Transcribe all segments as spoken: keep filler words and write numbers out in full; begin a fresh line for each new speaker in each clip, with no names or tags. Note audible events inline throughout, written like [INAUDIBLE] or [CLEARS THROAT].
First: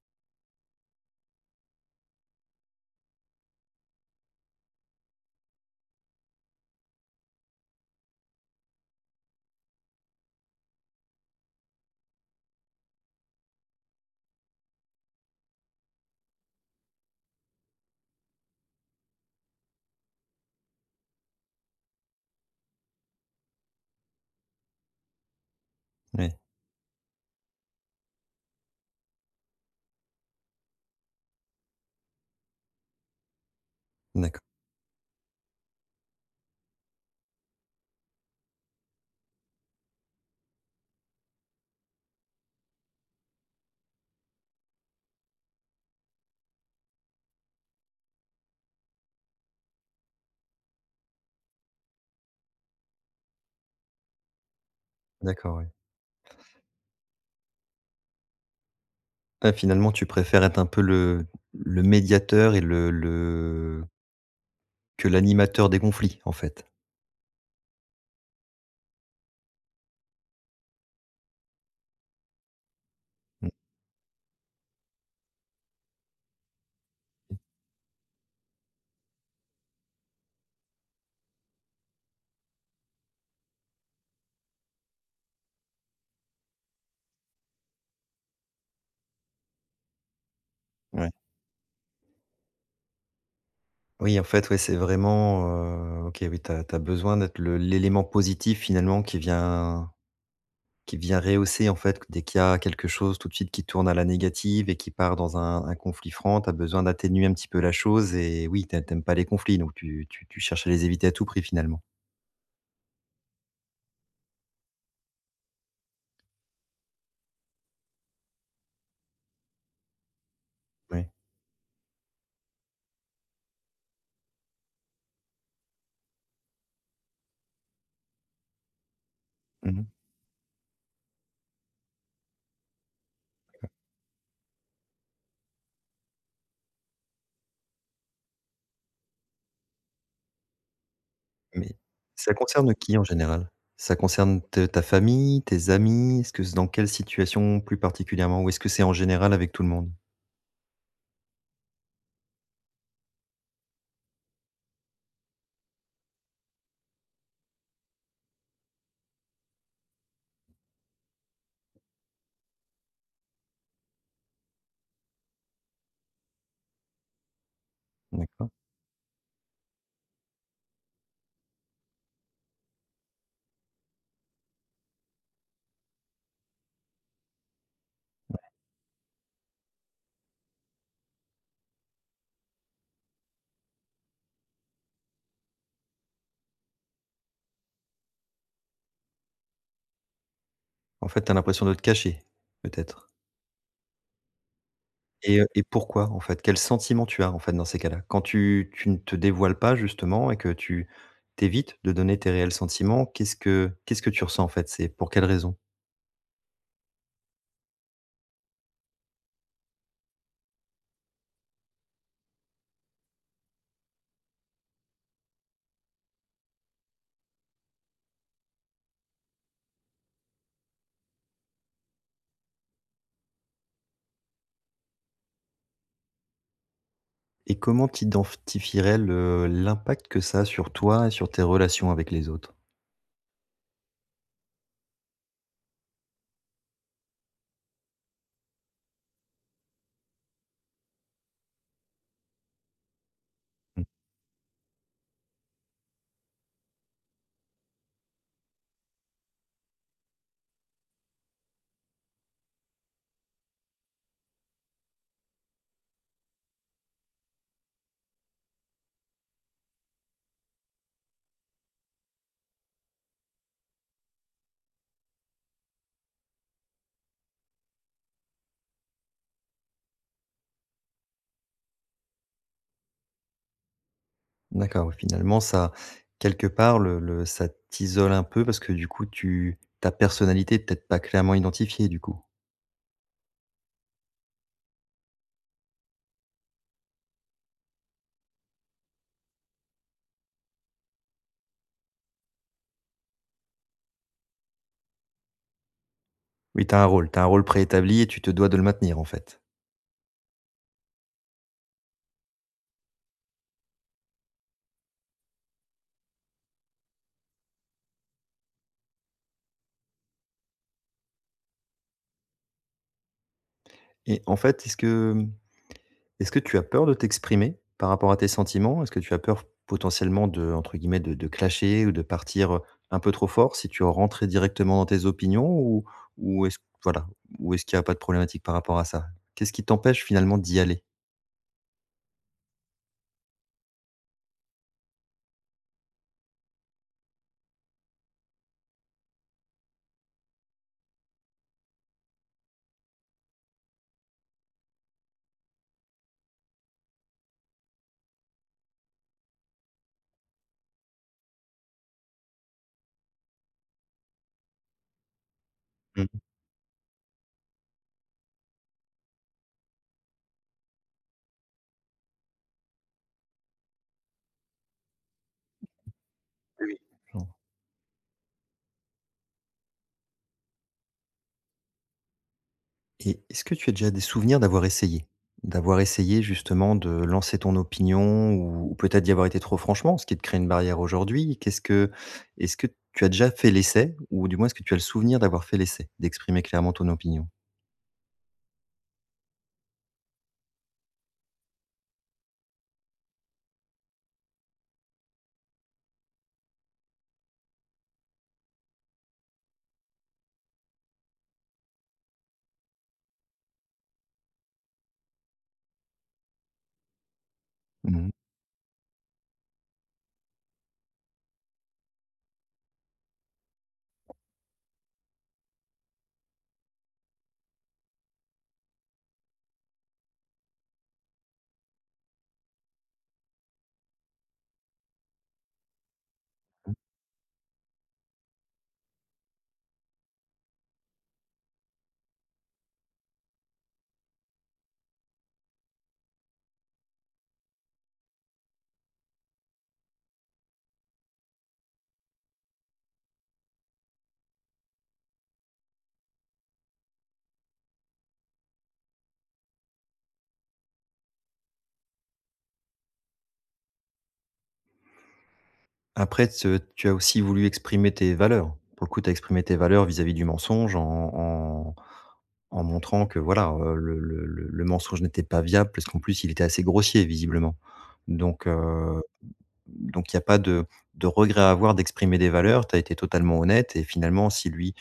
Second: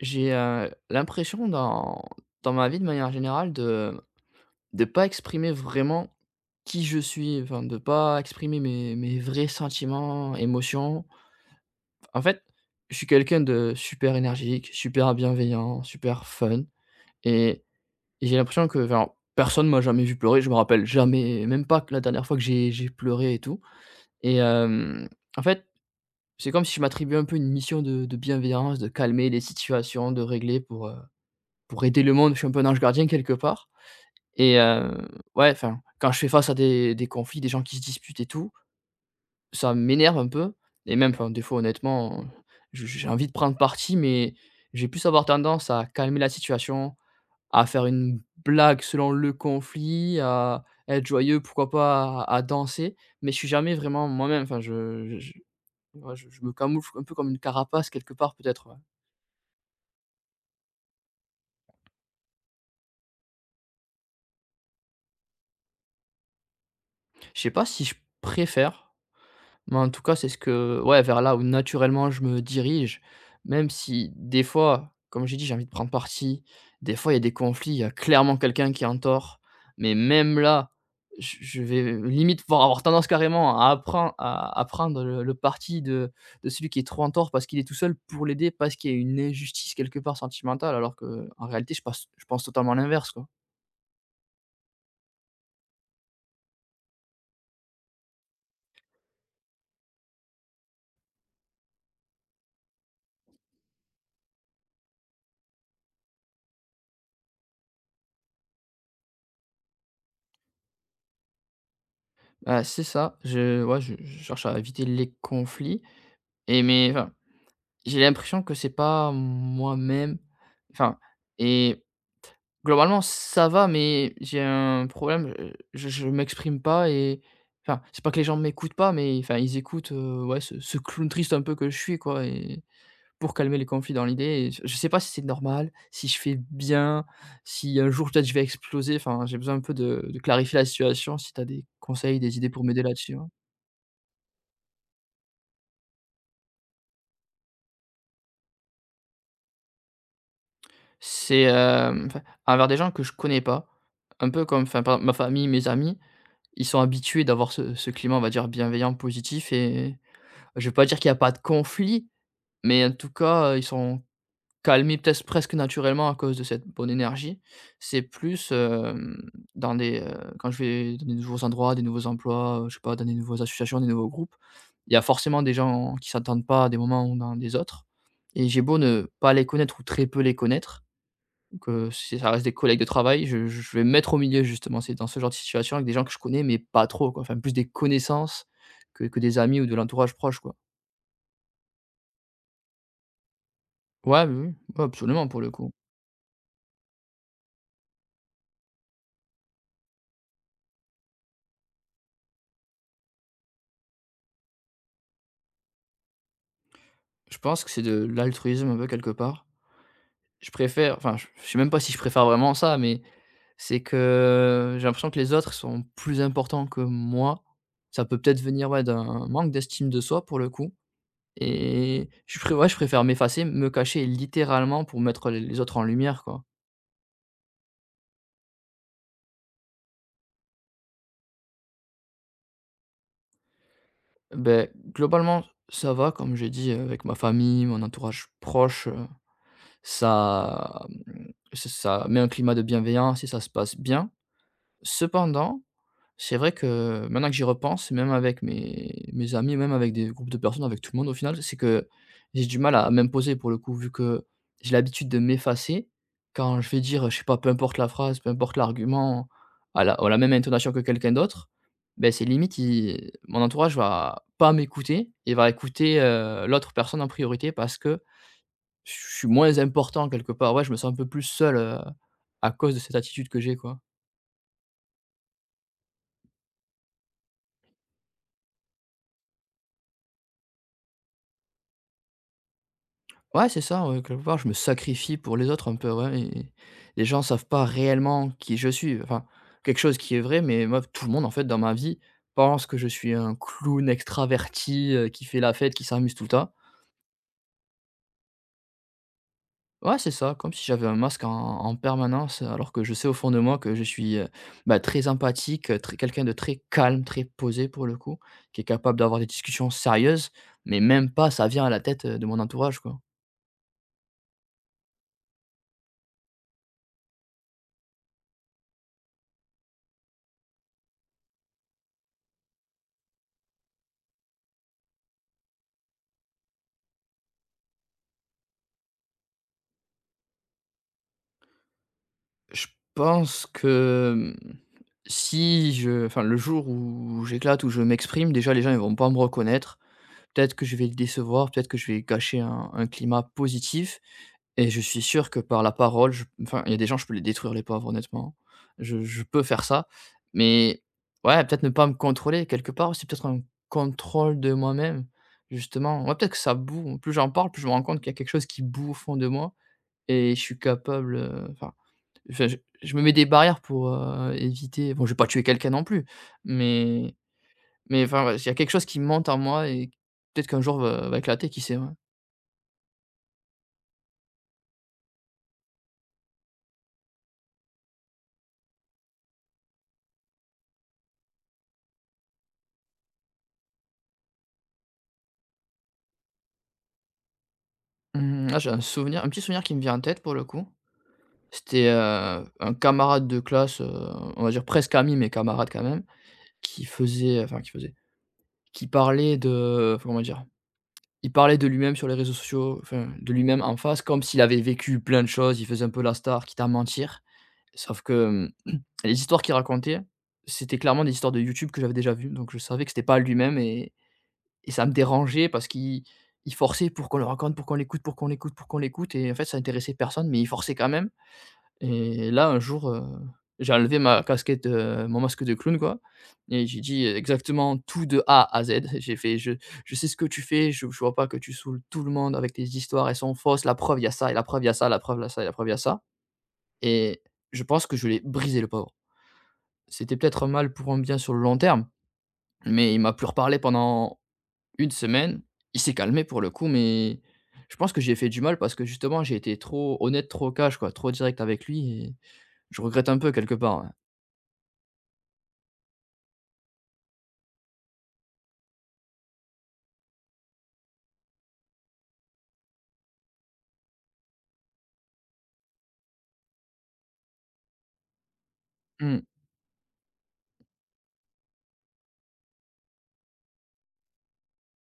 J'ai, heu, l'impression dans dans ma vie de manière générale de de pas exprimer vraiment qui je suis, enfin de pas exprimer mes mes vrais sentiments, émotions. En fait, je suis quelqu'un de super énergique, super bienveillant, super fun et et j'ai l'impression que enfin, personne m'a jamais vu pleurer, je me rappelle jamais, même pas que la dernière fois que j'ai j'ai pleuré et tout et hem, en fait,
Oui,
c'est comme si je m'attribuais un peu une mission de de bienveillance, de calmer les situations, de régler pour, heu pour aider le monde, je suis un peu un ange gardien quelque part
d'accord,
et heu, ouais, enfin, quand je fais face à des des conflits, des gens qui se disputent et tout, ça m'énerve un peu et même, enfin, des fois, honnêtement, je j'ai envie de prendre parti, mais j'ai vais plus avoir tendance à calmer la situation, à faire une blague selon le conflit, à être joyeux, pourquoi pas, à à danser, mais je suis jamais vraiment moi-même. Enfin, je je
d'accord,
je-
oui.
ouais, je je me camoufle un peu comme une carapace quelque part peut-être, ouais.
Ah, finalement, tu préfères être un peu le le médiateur et le le que l'animateur des conflits, en fait?
Je sais pas si je préfère. Mais en tout cas, c'est ce que ouais, vers là où naturellement je me dirige,
Mmh,
même si des fois, comme j'ai dit, j'ai envie de prendre parti, des fois il y a des conflits, il y a clairement quelqu'un qui est en tort, mais même là, je je vais limite pouvoir avoir tendance carrément à appren à à prendre le le parti de de celui qui est trop en tort parce qu'il est tout seul pour l'aider, parce qu'il y a une injustice quelque part sentimentale alors
ouais.
que en réalité je passe je pense totalement l'inverse quoi.
Oui, en fait, ouais, c'est vraiment, heu, OK, oui, tu as besoin d'être le l'élément positif, finalement, qui vient qui vient rehausser, en fait, dès qu'il y a quelque chose, tout de suite, qui tourne à la négative et qui part dans un un conflit franc. Tu as besoin d'atténuer un petit peu la chose et oui, tu ai pas les conflits, donc tu tu tu cherches à les éviter à tout prix, finalement.
Bah, c'est ça, je ouais, je je cherche à éviter les conflits et mais enfin j'ai l'impression que c'est pas moi-même, enfin
Oui.
et globalement ça va, mais j'ai un problème, heu, je je m'exprime pas et enfin, c'est pas que les gens m'écoutent pas, mais enfin ils
Mmh.
écoutent, heu, ouais ce ce clown triste un peu que je suis quoi et pour calmer les conflits dans l'idée et je je sais pas si c'est normal, si je fais bien, si un jour peut-être je vais exploser, enfin j'ai besoin un peu de de clarifier la situation si t'as des
Mais
conseils,
ça
des idées pour
concerne
m'aider
qui en
là-dessus, hein.
général? Ça concerne te ta famille, tes amis? Est-ce que c'est dans quelle situation plus particulièrement? Ou est-ce que c'est en général avec tout le monde?
C'est, hem, enfin envers des gens que je connais pas, un peu comme enfin par exemple ma famille, mes amis. Ils sont habitués d'avoir ce ce climat, on va dire, bienveillant, positif et je vais pas dire qu'il n'y a pas de conflit, mais en tout cas, heu, ils sont calmés peut-être presque naturellement à cause de cette bonne énergie. C'est
D'accord.
plus, hem, dans des, heu, quand je vais dans des nouveaux endroits, des nouveaux emplois, heu, je sais pas, dans des nouvelles associations, des nouveaux groupes, il y a forcément des gens qui s'entendent pas à des moments ou dans des autres et j'ai beau ne pas les connaître ou très peu les connaître, donc, heu, si ça reste des collègues de travail, je je je vais me mettre au milieu justement. C'est dans ce genre de situation avec des gens que je connais, mais pas trop quoi, enfin plus des connaissances que que des amis ou de l'entourage proche quoi.
En fait, tu as l'impression de te cacher, peut-être?
Ouais, oui, oui, ouais, absolument pour
Et heu
le
et
coup.
pourquoi en fait? Quel sentiment tu as en fait dans ces cas-là? Quand tu tu ne te dévoiles pas justement et que tu t'évites de donner tes réels sentiments, qu'est-ce que qu'est-ce que tu ressens en fait? C'est pour quelle raison?
Je pense que c'est de l'altruisme un peu quelque part. Je préfère enfin je je sais même pas si je préfère vraiment ça, mais c'est que j'ai l'impression que les autres sont plus importants que moi. Ça peut peut-être venir, ouais, d'un manque d'estime de soi pour le coup et je pré ouais, je préfère m'effacer, me cacher littéralement pour mettre les les autres en lumière quoi.
Et comment tu identifierais l'impact que ça a sur toi et sur tes relations avec les autres?
Ben, globalement, ça va, comme j'ai dit, heu, avec ma famille, mon entourage proche, heu, ça, mmh, ça met un climat de bienveillance et ça se passe
Mmh.
bien. Cependant, c'est vrai que maintenant que j'y repense, même avec mes mes amis, même avec des groupes de personnes, avec tout le monde au final, c'est que j'ai du mal à m'imposer pour le coup, vu que j'ai l'habitude de m'effacer. Quand je vais dire, je sais pas, peu importe la phrase, peu importe l'argument, à la à la même intonation que quelqu'un d'autre, ben c'est limite il mon entourage va pas m'écouter et va écouter, heu, l'autre personne en priorité parce que je suis moins important quelque part. Ouais, je me sens un peu plus seul, heu, à cause de cette attitude que j'ai, quoi.
D'accord, oui, finalement, ça quelque part, le le ça t'isole un peu parce que du coup, tu ta personnalité est peut-être pas clairement identifiée, du coup?
Ouais, c'est ça, ouais, quelque part, je me sacrifie pour les autres un peu, ouais et les gens savent pas réellement qui je suis. Enfin, quelque chose qui est vrai, mais moi, tout le monde, en fait, dans ma vie, pense que je suis un clown extraverti, heu, qui fait la fête, qui s'amuse tout le temps.
Oui, tu as un rôle, tu as un rôle préétabli et tu te dois de le maintenir, en fait.
Ouais, c'est ça, comme si j'avais un masque en en permanence, alors que je sais au fond de moi que je suis, heu, bah, très empathique, heu, très quelqu'un de très calme, très posé pour le coup, qui est capable d'avoir des discussions sérieuses, mais même pas ça vient à la tête, heu, de mon entourage, quoi.
Et en fait, est-ce que, mmh, est-ce que tu as peur de t'exprimer par rapport à tes sentiments? Est-ce que tu as peur potentiellement de entre guillemets, de de clasher ou de partir, un peu trop fort si tu rentrais directement dans tes opinions ou ou est-ce voilà, ou est-ce qu'il n'y a pas de problématique par rapport à ça? Qu'est-ce qui t'empêche finalement d'y aller?
Je pense que, mmh, si je enfin, le jour où j'éclate, où je m'exprime, déjà les gens ils vont pas me reconnaître. Peut-être que je vais les décevoir, peut-être que je vais gâcher un un climat positif et je suis sûr que par la parole, je enfin, il y a des gens, je peux les détruire les pauvres honnêtement. Je je peux faire ça, mais ouais, peut-être ne pas me contrôler quelque part, c'est peut-être un contrôle de moi-même justement.
Mmh.
Ouais, peut-être que ça boue, plus j'en parle, plus je me rends compte qu'il y a quelque chose qui boue au fond de moi et je suis capable, euh, enfin. Enfin, je je me mets des barrières pour, heu, éviter bon, je vais pas tuer quelqu'un non plus, mais
Oui.
mais enfin, ouais, il y a quelque chose qui monte en moi et peut-être qu'un jour va va éclater, qui sait, ouais.
Et est-ce que tu as déjà des souvenirs d'avoir essayé? D'avoir essayé justement de lancer ton opinion ou ou peut-être d'y avoir été trop franchement, ce qui te crée une barrière aujourd'hui? Qu'est-ce que est-ce que tu as déjà fait l'essai ou du moins est-ce que tu as le souvenir d'avoir fait l'essai, d'exprimer clairement ton opinion?
Mmh, là, j'ai un souvenir un petit souvenir qui me vient en tête pour le coup. C'était, heu, un camarade de classe, heu, on va dire presque ami, mais camarade quand même, qui faisait enfin qui faisait, qui parlait de enfin, comment dire? Il parlait de lui-même sur les réseaux sociaux, enfin de lui-même en face, comme s'il avait vécu plein de choses. Il faisait un peu la star, quitte à mentir. Sauf
Mmh.
que, hem, [CLEARS THROAT] les histoires qu'il racontait, c'était clairement des histoires de YouTube que j'avais déjà vues, donc je savais que c'était pas lui-même et et ça me dérangeait parce qu'il il forçait pour qu'on le raconte, pour qu'on l'écoute, pour qu'on l'écoute, pour qu'on l'écoute et en fait ça intéressait personne, mais il forçait quand même et là, un jour, heu, j'ai enlevé ma casquette, heu, mon masque de clown quoi et j'ai dit exactement tout de A à Z. J'ai fait: «Je je sais ce que tu fais, je je vois pas que tu saoules tout le monde avec tes histoires, elles sont fausses, la preuve il y a ça et la preuve il y a ça, la preuve il y a ça et la preuve il y a ça» et je pense que je l'ai brisé le pauvre. C'était peut-être un mal pour un bien sur le long terme, mais il m'a plus reparlé pendant une semaine. Il s'est calmé pour le coup, mais je pense que j'ai fait du mal parce que justement j'ai été trop honnête, trop cash quoi, trop direct avec lui et je regrette un peu quelque part, ouais.
Après te tu as aussi voulu exprimer tes valeurs. Pour le coup, tu as exprimé tes valeurs vis-à-vis du mensonge en en en montrant que voilà, heu, le le le le mensonge n'était pas viable parce qu'en plus il était assez grossier visiblement. Donc
Mmh.
Donc il n'y a pas de de regret à avoir d'exprimer des valeurs. Tu as été totalement honnête et finalement, si lui,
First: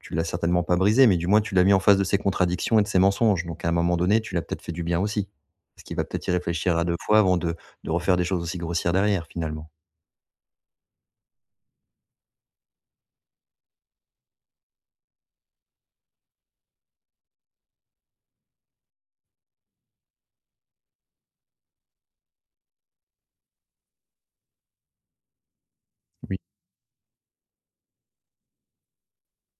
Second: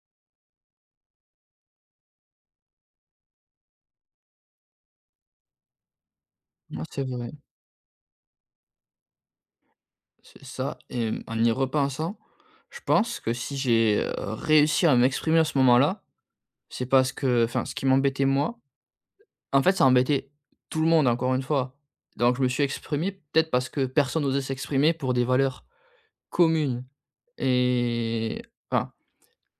tu l'as certainement pas brisé, mais du moins tu l'as mis en face de ses contradictions et de ses mensonges. Donc à un moment donné, tu l'as peut-être fait du bien aussi. Parce qu'il va peut-être y réfléchir
Ouais,
à deux
c'est
fois
vrai,
avant de de refaire des choses aussi grossières derrière finalement.
c'est ça et en y repensant, je pense que si j'ai, heu, réussi à m'exprimer à ce moment-là, c'est parce que enfin ce qui m'embêtait moi, en fait ça embêtait tout le monde encore une fois. Donc je me suis exprimé peut-être parce que personne n'osait s'exprimer pour des valeurs
Oui,
communes. Et enfin,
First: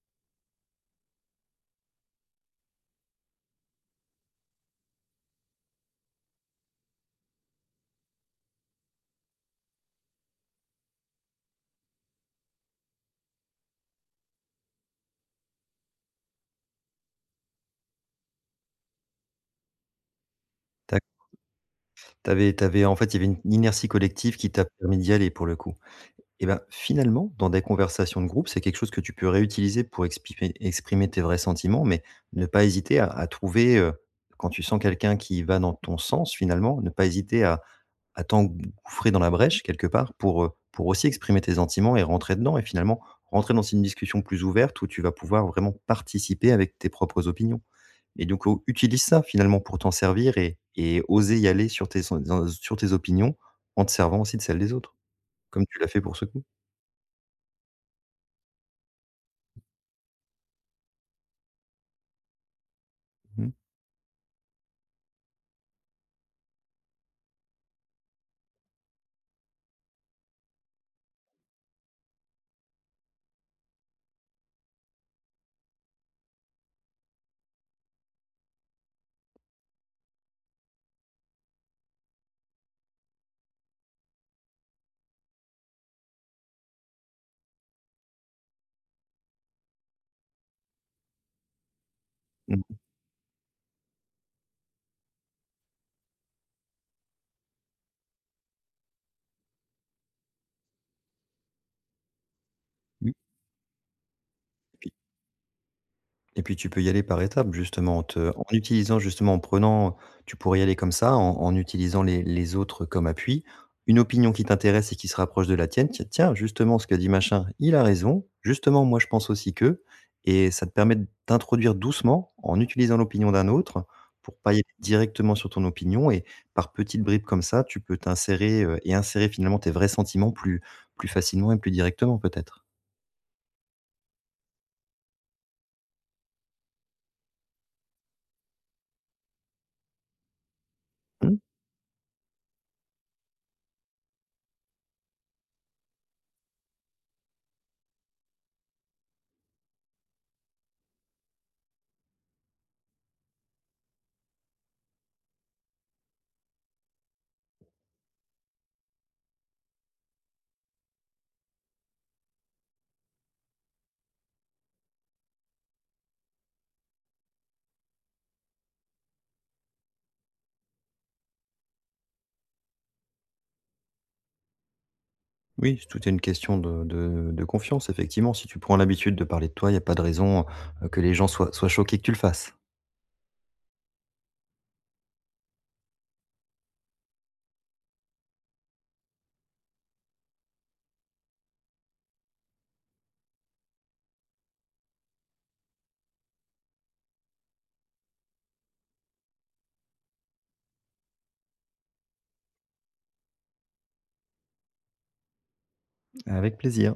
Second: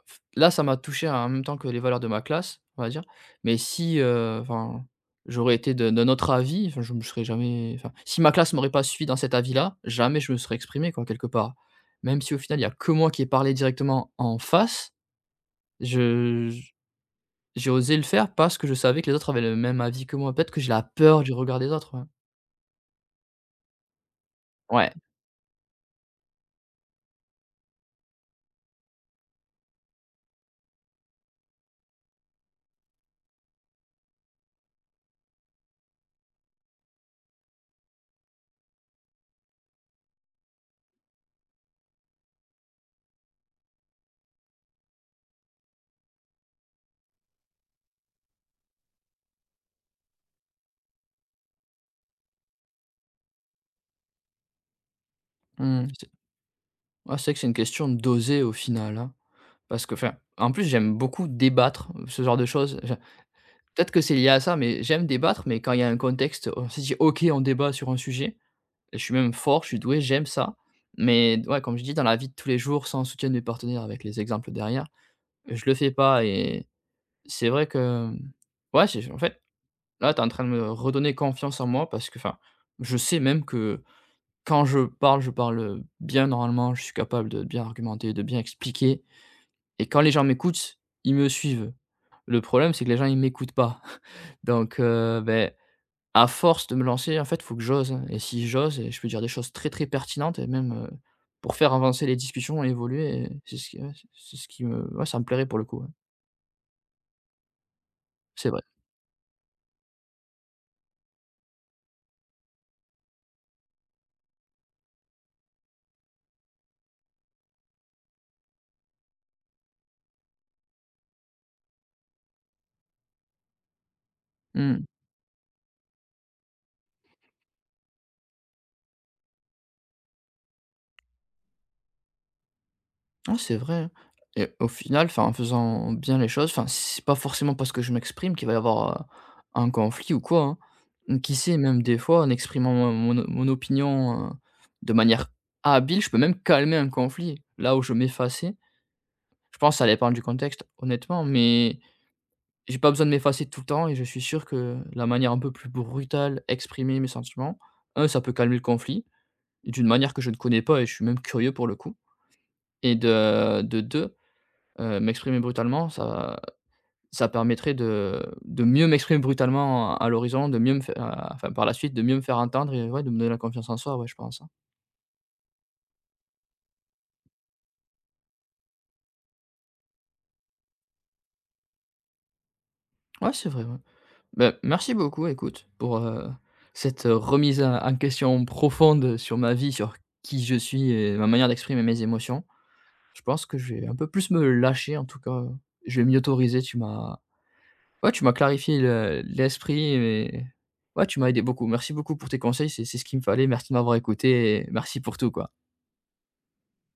f là, ça m'a touché en même temps que les valeurs de ma classe, on va dire. Mais si, heu, enfin, j'aurais été de d'un autre avis, enfin, je me serais jamais enfin, si ma classe m'aurait pas suivi dans cet avis-là, jamais je me serais exprimé quoi, quelque part. Même si au final, il y a que moi qui ai parlé directement en face, je j j'ai osé le faire parce que je savais que les autres avaient le même avis que moi. Peut-être que j'ai la
tac.
peur du regard des autres, ouais.
T'avais, t'avais, en fait, il y avait une inertie collective qui t'a
Ouais,
permis d'y aller pour le coup. Et ben finalement, dans des conversations de groupe, c'est quelque chose que tu peux réutiliser pour exprimer exprimer tes vrais sentiments, mais ne pas hésiter à à trouver, heu, quand tu sens quelqu'un qui va dans ton sens finalement, ne pas hésiter à à t'engouffrer dans la brèche quelque part pour, heu, pour aussi exprimer tes sentiments et rentrer dedans et finalement rentrer dans une discussion plus ouverte où tu vas pouvoir vraiment participer avec tes propres opinions et donc au utilise ça finalement pour t'en servir et et oser y aller sur tes sur tes opinions en te servant aussi de celles des autres, comme tu
mmh,
l'as fait
c'est
pour ce coup.
ouais, c'est vrai que c'est une question d'oser au final, hein. Parce que enfin, en plus, j'aime beaucoup débattre, ce genre de choses. Enfin,
Mmh.
peut-être que c'est lié à ça, mais j'aime débattre, mais quand il y a un contexte, on se dit: «OK, on débat sur un sujet». Je suis même fort, je suis doué, j'aime ça. Mais ouais, comme je dis, dans la vie de tous les jours, sans soutien de partenaire avec les exemples derrière, je le fais pas et c'est vrai que, ouais, j'ai en fait, là, tu es en train de me redonner confiance en moi parce que, enfin, je sais même que quand je parle, je parle, bien normalement, je suis capable de bien argumenter, de bien expliquer et quand les gens m'écoutent, ils me suivent. Le problème,
Mmh,
c'est que les gens, ils m'écoutent pas. [LAUGHS] Donc heu, beh, à force de me lancer, en fait, faut que j'ose hein. Et si j'ose et je peux dire des choses très, très pertinentes et même, heu, pour faire avancer les discussions et
oui,
évoluer et c'est ce qui ouais, c'est ce qui
et
me
puis
ouais, ça me plairait pour le coup, ouais.
et puis tu peux y aller par étapes justement en te en
C'est vrai.
utilisant justement en prenant tu pourrais y aller comme ça en en utilisant les les autres comme appui. Une opinion qui t'intéresse et qui se rapproche de la tienne, ti tiens justement ce que dit machin, il a raison, justement moi je pense aussi que et ça te permet de t'introduire doucement en utilisant l'opinion d'un autre pour pas y aller
Mmh.
directement sur ton opinion et par petites bribes comme ça, tu peux t'insérer, heu et insérer finalement tes vrais sentiments plus plus facilement et plus directement peut-être.
Ah, c'est vrai, hein et au final, enfin, en faisant bien les choses, enfin, si c'est pas forcément parce que je m'exprime qu'il va y avoir, heu, un conflit ou quoi, hein. Mmh, qui sait, même des fois, en exprimant mon mon mon opinion, heu, de manière habile, je peux même calmer un conflit. Là où je m'effaçais, je pense que ça dépend du contexte, honnêtement. Mais j'ai pas besoin de m'effacer tout le temps et je suis sûr que la manière un peu plus brutale, exprimer mes sentiments, un ça peut calmer le conflit, d'une manière que je ne connais pas et je suis même curieux pour le coup et de de deux, heu, m'exprimer brutalement, ça ça permettrait de de mieux m'exprimer brutalement à à l'horizon, de mieux me fai à enfin par la suite, de mieux me faire entendre et ouais, de me donner la confiance en soi, ouais, je pense, hein.
Oui, tout est une question de de de confiance, effectivement. Si tu prends l'habitude de parler de toi, il n'y a pas de raison, heu, que les gens soient soient choqués que tu le fasses.
Ouais, c'est vrai, ouais. Bah, merci beaucoup écoute pour, heu, cette euh, remise en en question profonde sur ma vie, sur qui je suis et ma manière d'exprimer mes émotions. Je pense que je vais un peu plus me lâcher en tout cas, je vais m'y autoriser. Tu m'as ouais, tu m'as clarifié le l'esprit et ouais, tu m'as aidé beaucoup. Merci beaucoup pour tes conseils, c'est c'est ce qu'il me fallait. Merci de m'avoir écouté et merci pour tout, quoi.
Avec plaisir.